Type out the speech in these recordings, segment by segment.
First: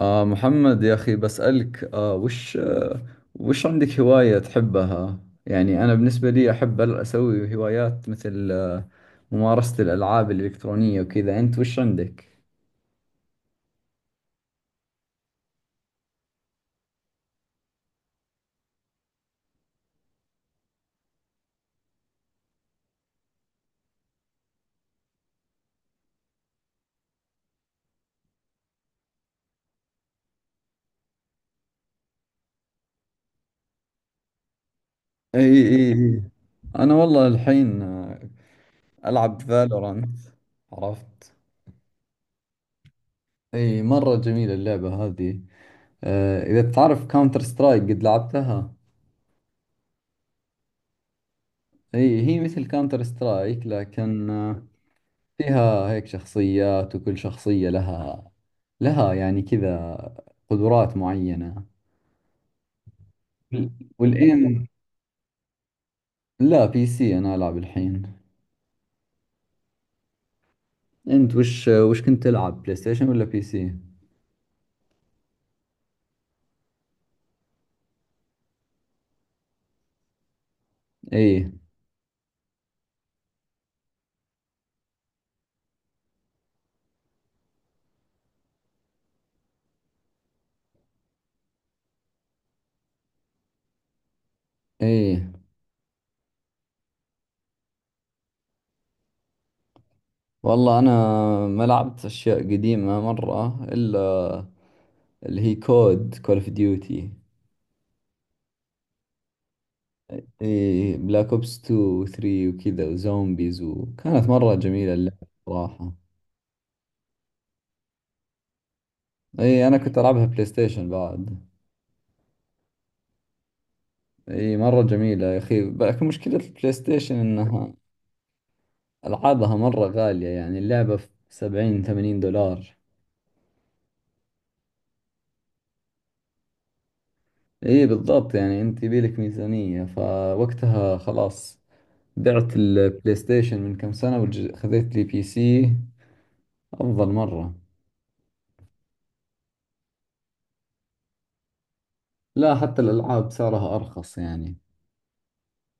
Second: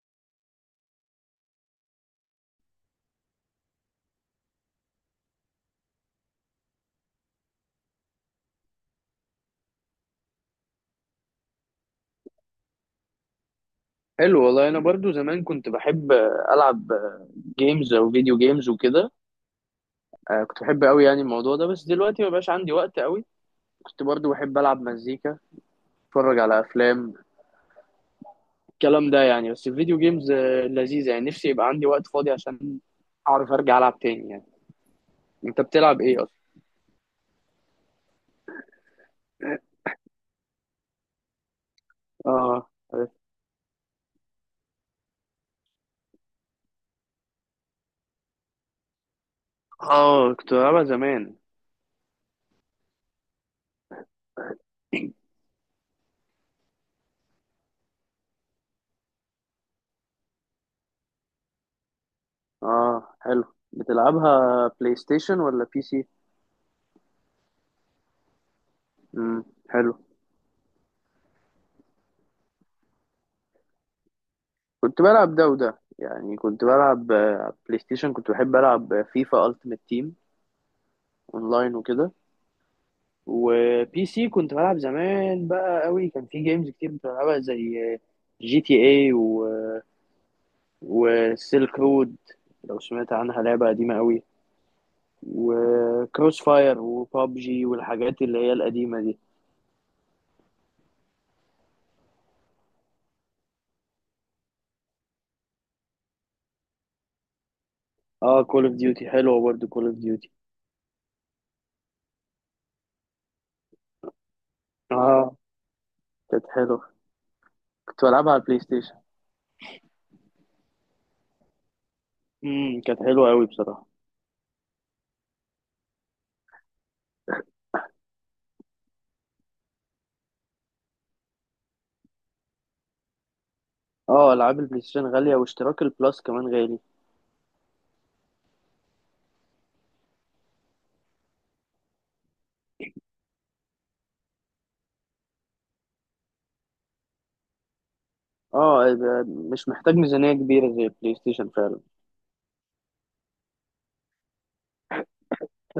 محمد، يا أخي، بسألك وش عندك هواية تحبها؟ يعني أنا بالنسبة لي أحب أسوي هوايات مثل ممارسة الألعاب الإلكترونية وكذا. أنت وش عندك؟ حلو، والله انا برضو زمان كنت بحب العب جيمز او فيديو جيمز وكده. كنت بحب قوي يعني الموضوع ده، بس دلوقتي ما بقاش عندي وقت قوي. كنت برضو بحب العب مزيكا، اتفرج على افلام، الكلام ده يعني. بس الفيديو جيمز لذيذة يعني، نفسي يبقى عندي وقت فاضي عشان اعرف ارجع العب تاني يعني. اي، انت اي، بتلعب اي، ايه اصلا؟ أنا والله الحين ألعب فالورانت. عرفت؟ اه. أي، مرة جميلة اللعبة هذه. إذا بتعرف كاونتر سترايك، قد لعبتها؟ اه، كنت بلعبها زمان. أي، هي مثل كاونتر سترايك، لكن فيها هيك شخصيات، وكل شخصية لها يعني كذا قدرات معينة. اه، حلو. بتلعبها والإيم، بلاي ستيشن ولا بي سي؟ لا، بي سي أنا ألعب الحين. امم، حلو. أنت وش كنت تلعب، بلاي ستيشن ولا بي سي؟ كنت بلعب ده وده يعني، كنت بلعب بلاي ستيشن، كنت بحب ألعب فيفا ألتيمت تيم إيه، أونلاين وكده. وبي سي كنت بلعب زمان بقى قوي، كان في جيمز كتير كنت بلعبها زي جي تي اي وسيلك رود، لو سمعت عنها لعبة قديمة قوي، إيه، وكروس فاير وبابجي والحاجات اللي هي القديمة دي. والله أنا ما لعبت أشياء قديمة مرة، إلا اللي هي كود، كول أوف ديوتي. اه، كول اوف ديوتي حلوة برضه كول اوف ديوتي. إيه، بلاك أوبس 2 و 3 وكذا وزومبيز. وكانت مرة جميلة اللعبة، اه، صراحة. كانت حلوة، كنت بلعبها على البلاي ستيشن. إيه، أنا كنت ألعبها بلاي ستيشن بعد. كانت حلوة قوي بصراحة. اي، مرة جميلة يا اخي، لكن مشكلة البلاي ستيشن انها العابها مرة غالية، يعني اللعبة في 70 80 دولار. اه، العاب البلاي ستيشن غالية واشتراك البلس كمان غالي. اي، بالضبط، يعني انت يبيلك ميزانية، فوقتها خلاص. بعت البلاي ستيشن من كم سنة، وخذيت لي بي سي، افضل مرة. اه، يبقى مش محتاج ميزانية كبيرة زي البلاي ستيشن فعلا. لا، حتى الالعاب سعرها ارخص يعني.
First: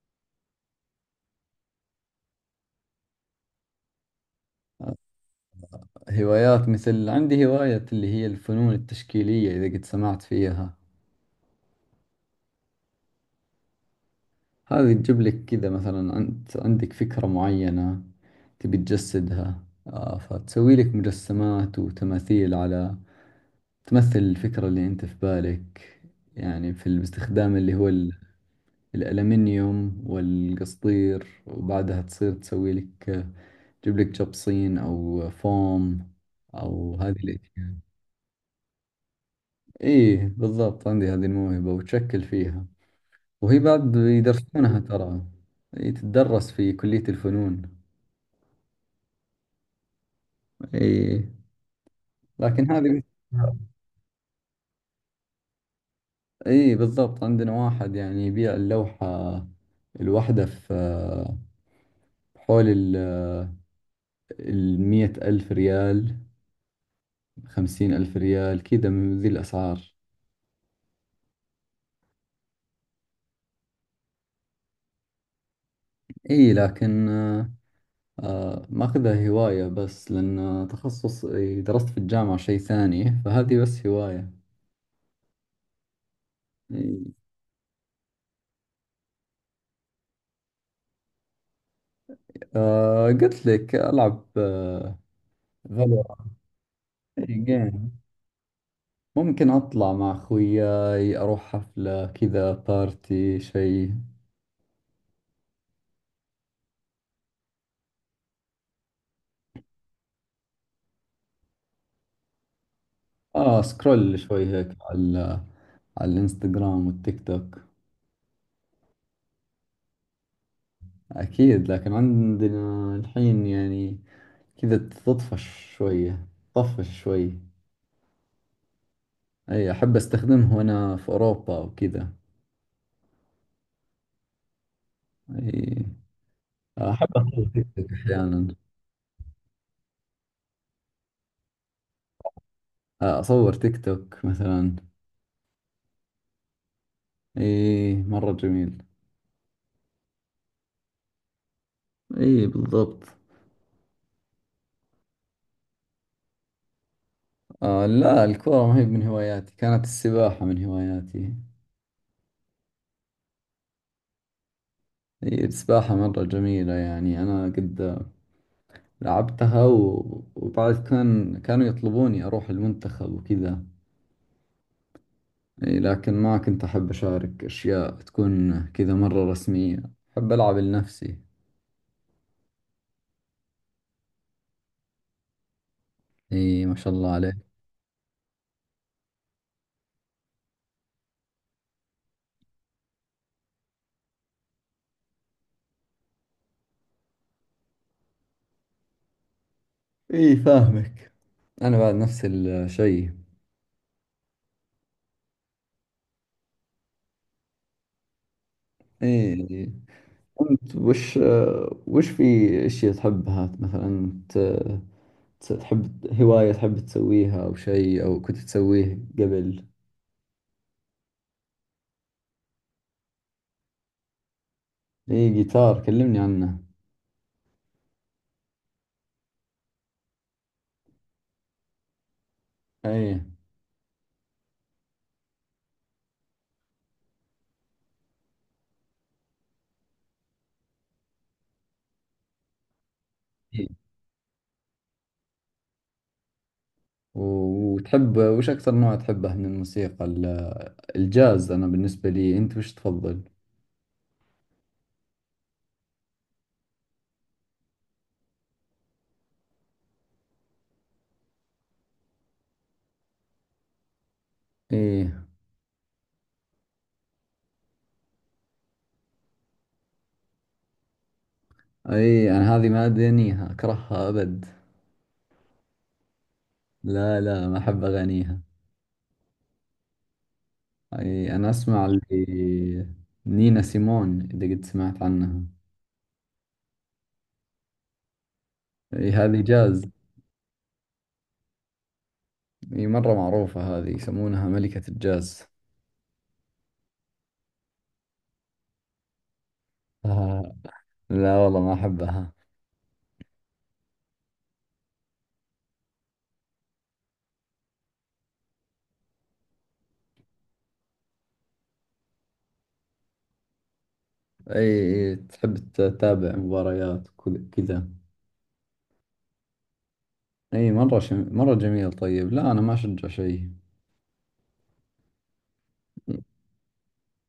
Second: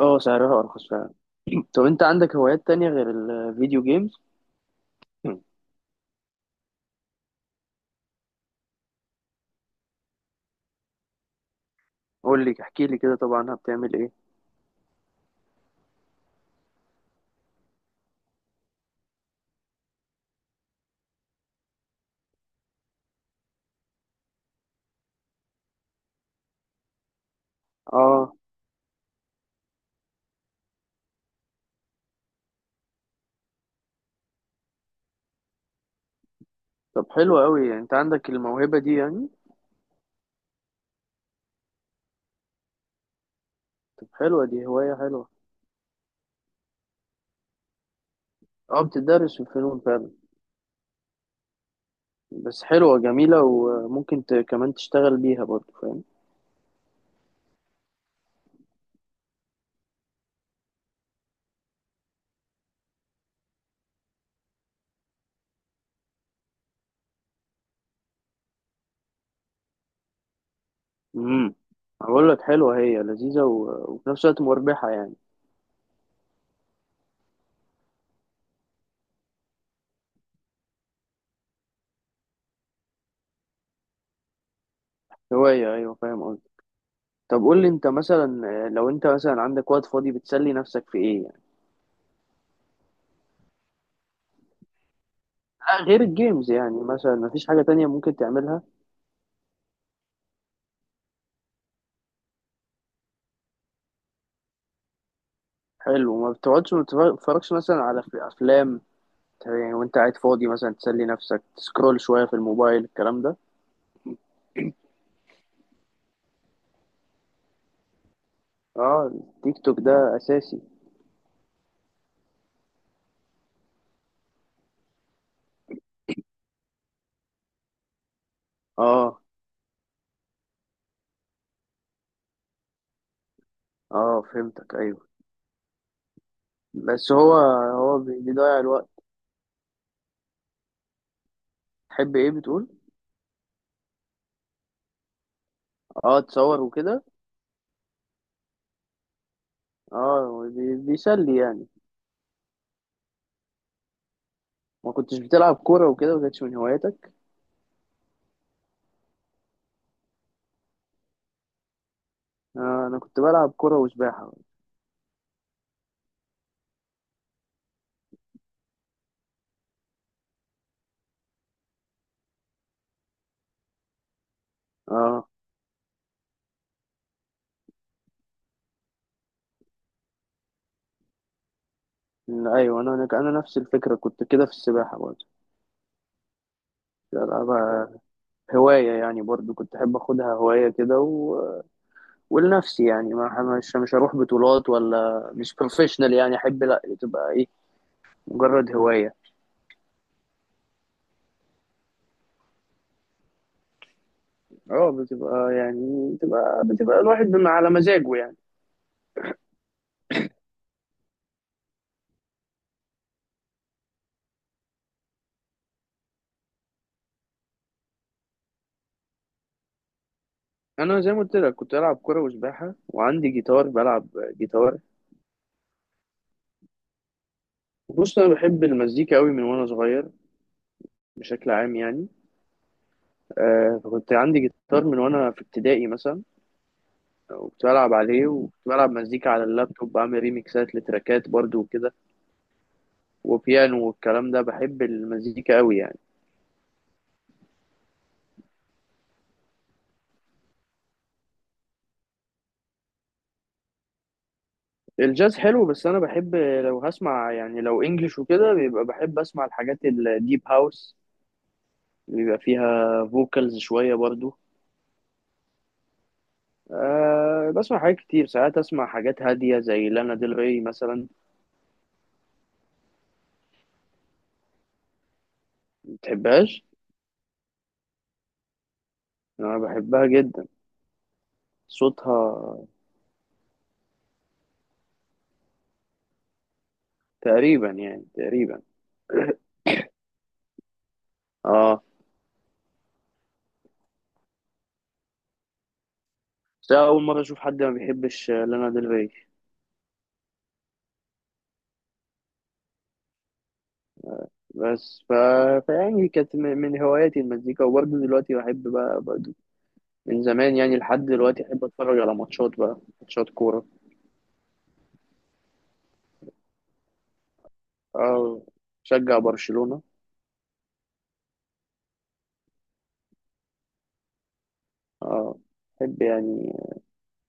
اه، سعرها ارخص فعلا. طب انت عندك هوايات تانية غير الفيديو جيمز؟ هوايات، مثل عندي هواية اللي هي الفنون التشكيلية، اذا قد سمعت فيها. قول لي، احكي لي كده، طبعا بتعمل ايه؟ هذه تجيب لك كذا، مثلا أنت عندك فكرة معينة تبي تجسدها، فتسوي لك مجسمات وتماثيل على، تمثل الفكرة اللي أنت في بالك. يعني في باستخدام اللي هو اه. الألمنيوم والقصدير، وبعدها تصير تسوي لك، تجيب لك جبصين أو فوم، أو طب هذه حلو قوي الأشياء. يعني، انت عندك الموهبة دي يعني. إيه، بالضبط، عندي هذه الموهبة وتشكل فيها. وهي بعد طب، حلوة دي، يدرسونها، هواية ترى. حلوة. إيه، تدرس في كلية الفنون. اه، بتدرس في الفنون فعلا. اي، بس لكن حلوة هذه، جميلة، وممكن كمان تشتغل بيها برضه، فاهم. اي بالضبط، عندنا واحد يعني يبيع اللوحة الواحدة في، حول 100,000 ريال، 50,000 ريال، كذا من ذي الأسعار. امم. هقول لك حلوة، هي لذيذة و... وفي نفس الوقت مربحة يعني. اي لكن، ماخذها هواية بس، لأن تخصص، إي، درست في الجامعة شيء ثاني، فهذه بس هواية. هواية، ايوه، فاهم قصدي. إي. طب قول لي انت مثلا لو انت مثلا عندك وقت فاضي بتسلي نفسك في ايه يعني؟ قلت لك ألعب، غير الجيمز يعني، مثلا مفيش حاجة تانية فالورانت. ممكن تعملها؟ ممكن أطلع مع خوياي، أروح حفلة، كذا بارتي، شيء. حلو، ما بتقعدش ما بتتفرجش مثلا، على في افلام يعني وانت قاعد فاضي، مثلا تسلي نفسك، تسكرول شوية في الموبايل، الكلام ده. سكرول شوي هيك على الإنستغرام والتيك توك. اه، التيك توك ده اساسي. أكيد، لكن عندنا الحين يعني كذا تطفش شوية. طفش شوي. اه، أي، أحب أستخدمه وأنا في أوروبا وكذا. اه، فهمتك، ايوه. أي، أحب بس هو أصور تيك توك هو أحيانا. بيضيع الوقت. تحب ايه بتقول؟ أصور تيك توك مثلا. اه، تصور وكده. أي، مرة جميل. اه، بيسلي يعني. أي، بالضبط. ما كنتش بتلعب كورة وكده؟ ما كانتش من هواياتك؟ لا، الكورة ما هي من هواياتي. كانت السباحة من هواياتي. آه، انا كنت بلعب كرة وسباحة. هي السباحة مرة جميلة، يعني أنا قد لعبتها وبعد كانوا يطلبوني أروح المنتخب وكذا. اه. إي، لكن ما كنت أحب أشارك أشياء تكون كذا مرة رسمية. أحب ألعب لنفسي. ايوه، انا نفس الفكرة، كنت كده في السباحة برضه. إي، ما شاء الله كنت عليك. بلعبها هواية يعني، برضه كنت احب اخدها هواية كده و... ولنفسي يعني. ما مش هروح بطولات ولا مش بروفيشنال يعني، احب لا، تبقى ايه، مجرد هواية. إي، فاهمك. أنا بعد نفس الشيء. اه، بتبقى يعني بتبقى بتبقى الواحد بما على مزاجه يعني. إي، أنت وش في أشياء تحبها مثلا، تحب هواية تحب تسويها، أو شيء، أو كنت تسويه قبل. انا زي ما قلت لك، كنت العب كرة وسباحة، وعندي جيتار بلعب جيتار. إيه، جيتار، كلمني عنه. بص، انا بحب المزيكا قوي من وانا صغير، بشكل عام يعني. أي. فكنت عندي جيتار من وانا في ابتدائي مثلا، وكنت بلعب عليه، وكنت بلعب مزيكا على اللابتوب، بعمل ريميكسات لتراكات برضو وكده، إيه. وبيانو والكلام ده، بحب المزيكا قوي يعني. وتحب وش أكثر نوع تحبه من الموسيقى، الجاز؟ أنا بالنسبة لي، أنت وش تفضل؟ الجاز حلو، بس انا بحب لو هسمع يعني لو انجلش وكده بيبقى بحب اسمع الحاجات الديب هاوس اللي بيبقى فيها فوكالز شوية برضو. إيه. أه، بسمع حاجات كتير، ساعات اسمع حاجات هادية زي لانا ديل ري مثلا. أي، أنا هذه ما أدانيها، أكرهها أبد. متحبهاش؟ لا، لا، ما أحب أغانيها. انا بحبها جدا. أي، أنا أسمع صوتها. اللي، نينا سيمون، إذا قد سمعت عنها. تقريبا يعني، تقريبا. أي، هذه جاز. اه، أي، مرة معروفة هذه، يسمونها ملكة الجاز. بس أنا أول مرة أشوف حد ما بيحبش لانا ديل ري. آه، لا والله ما أحبها. بس ف... فيعني كانت من هواياتي المزيكا، وبرضه دلوقتي بحب بقى برضه، من زمان يعني لحد دلوقتي أحب أتفرج على ماتشات بقى، ماتشات كورة. اي، اي تحب تتابع مباريات كذا. أه، شجع برشلونة. اي، مرة جميل. طيب، لا، انا ما اشجع شيء. أه، أحب يعني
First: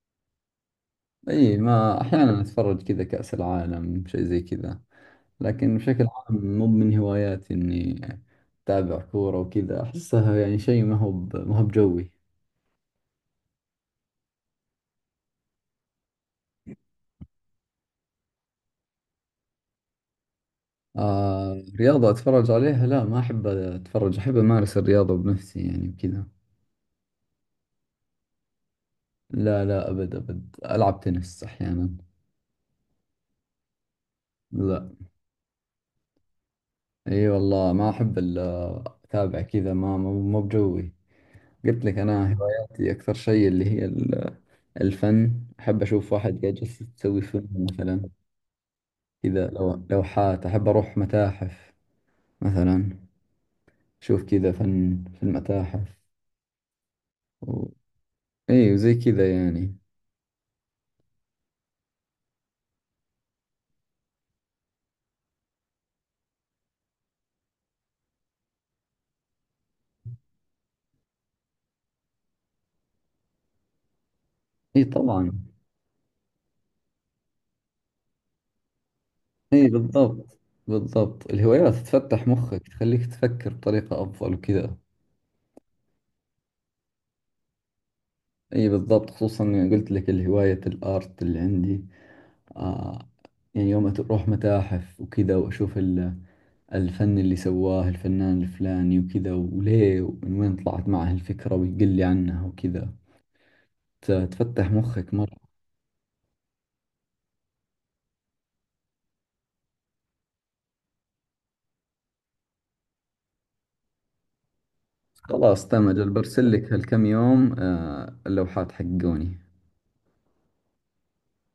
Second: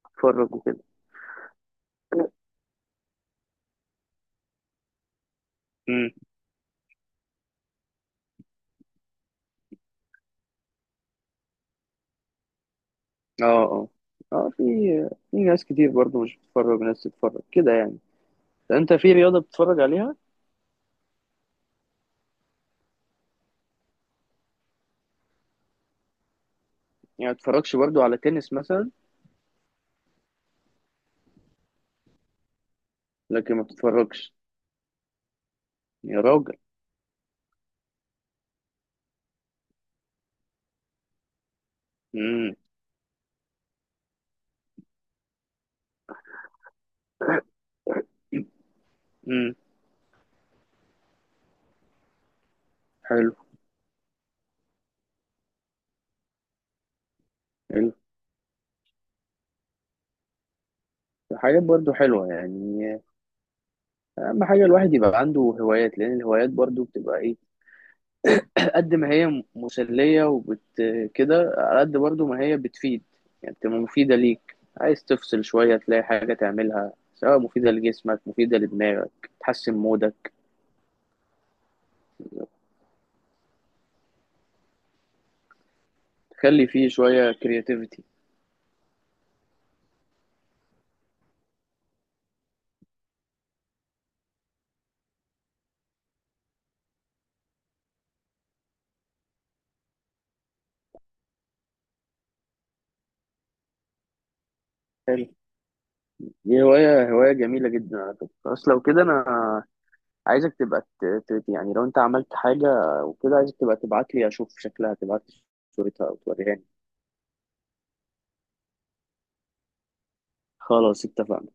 أتفرج وكده. اي، ما احيانا اتفرج، كذا كأس العالم شيء زي كذا. لكن بشكل امم. عام مو من هواياتي اني اتابع كورة وكذا، احسها يعني شيء ما هو بجوي. اه، اه، اه، في ناس كتير برضو مش بتتفرج، ناس تتفرج كده يعني. انت في رياضة بتتفرج عليها؟ رياضة اتفرج عليها، لا، ما احب اتفرج. احب امارس الرياضة بنفسي يعني وكذا. يعني ما بتتفرجش برضو على تنس مثلا؟ لا، لا، ابد، ابد، العب تنس احيانا. لكن ما بتتفرجش؟ لا. يا راجل. اي والله ما احب الا اتابع كذا، ما مو بجوي. قلت لك انا امم، هواياتي اكثر شيء اللي هي الفن. احب اشوف واحد قاعد جالس يسوي فيلم مثلا، كذا، امم، لوحات. احب اروح متاحف مثلا، حلو، اشوف كذا فن في المتاحف و... حلو، اي، وزي كذا يعني. حاجات برضو حلوة يعني. أهم حاجة الواحد يبقى عنده هوايات، لأن الهوايات برضو بتبقى إيه، قد ما هي مسلية وبت كده، على قد برضو ما هي بتفيد يعني، بتبقى مفيدة ليك، اي، عايز طبعا. تفصل شوية تلاقي حاجة تعملها، سواء مفيدة لجسمك مفيدة لدماغك، اي، تحسن مودك، بالضبط. بالضبط، الهوايات تفتح مخك، تخليك تفكر بطريقة افضل وكذا. تخلي فيه شوية كرياتيفيتي. اي، بالضبط، خصوصا إني قلت لك الهواية الارت اللي عندي، آه، يعني يوم أروح متاحف وكذا، وأشوف الفن اللي سواه الفنان الفلاني وكذا، وليه ومن وين طلعت معه الفكرة، ويقول لي عنها وكذا، تفتح مخك حلو، مرة. دي هواية جميلة جدا على فكرة. خلاص لو كده، أنا عايزك تبقى يعني، لو أنت عملت حاجة وكده، عايزك تبقى تبعت لي أشوف شكلها، تبعت لي خلاص، تمام، صورتها أجل أو برسل توريها. لك هالكم يوم، اللوحات حقوني خلاص اتفقنا.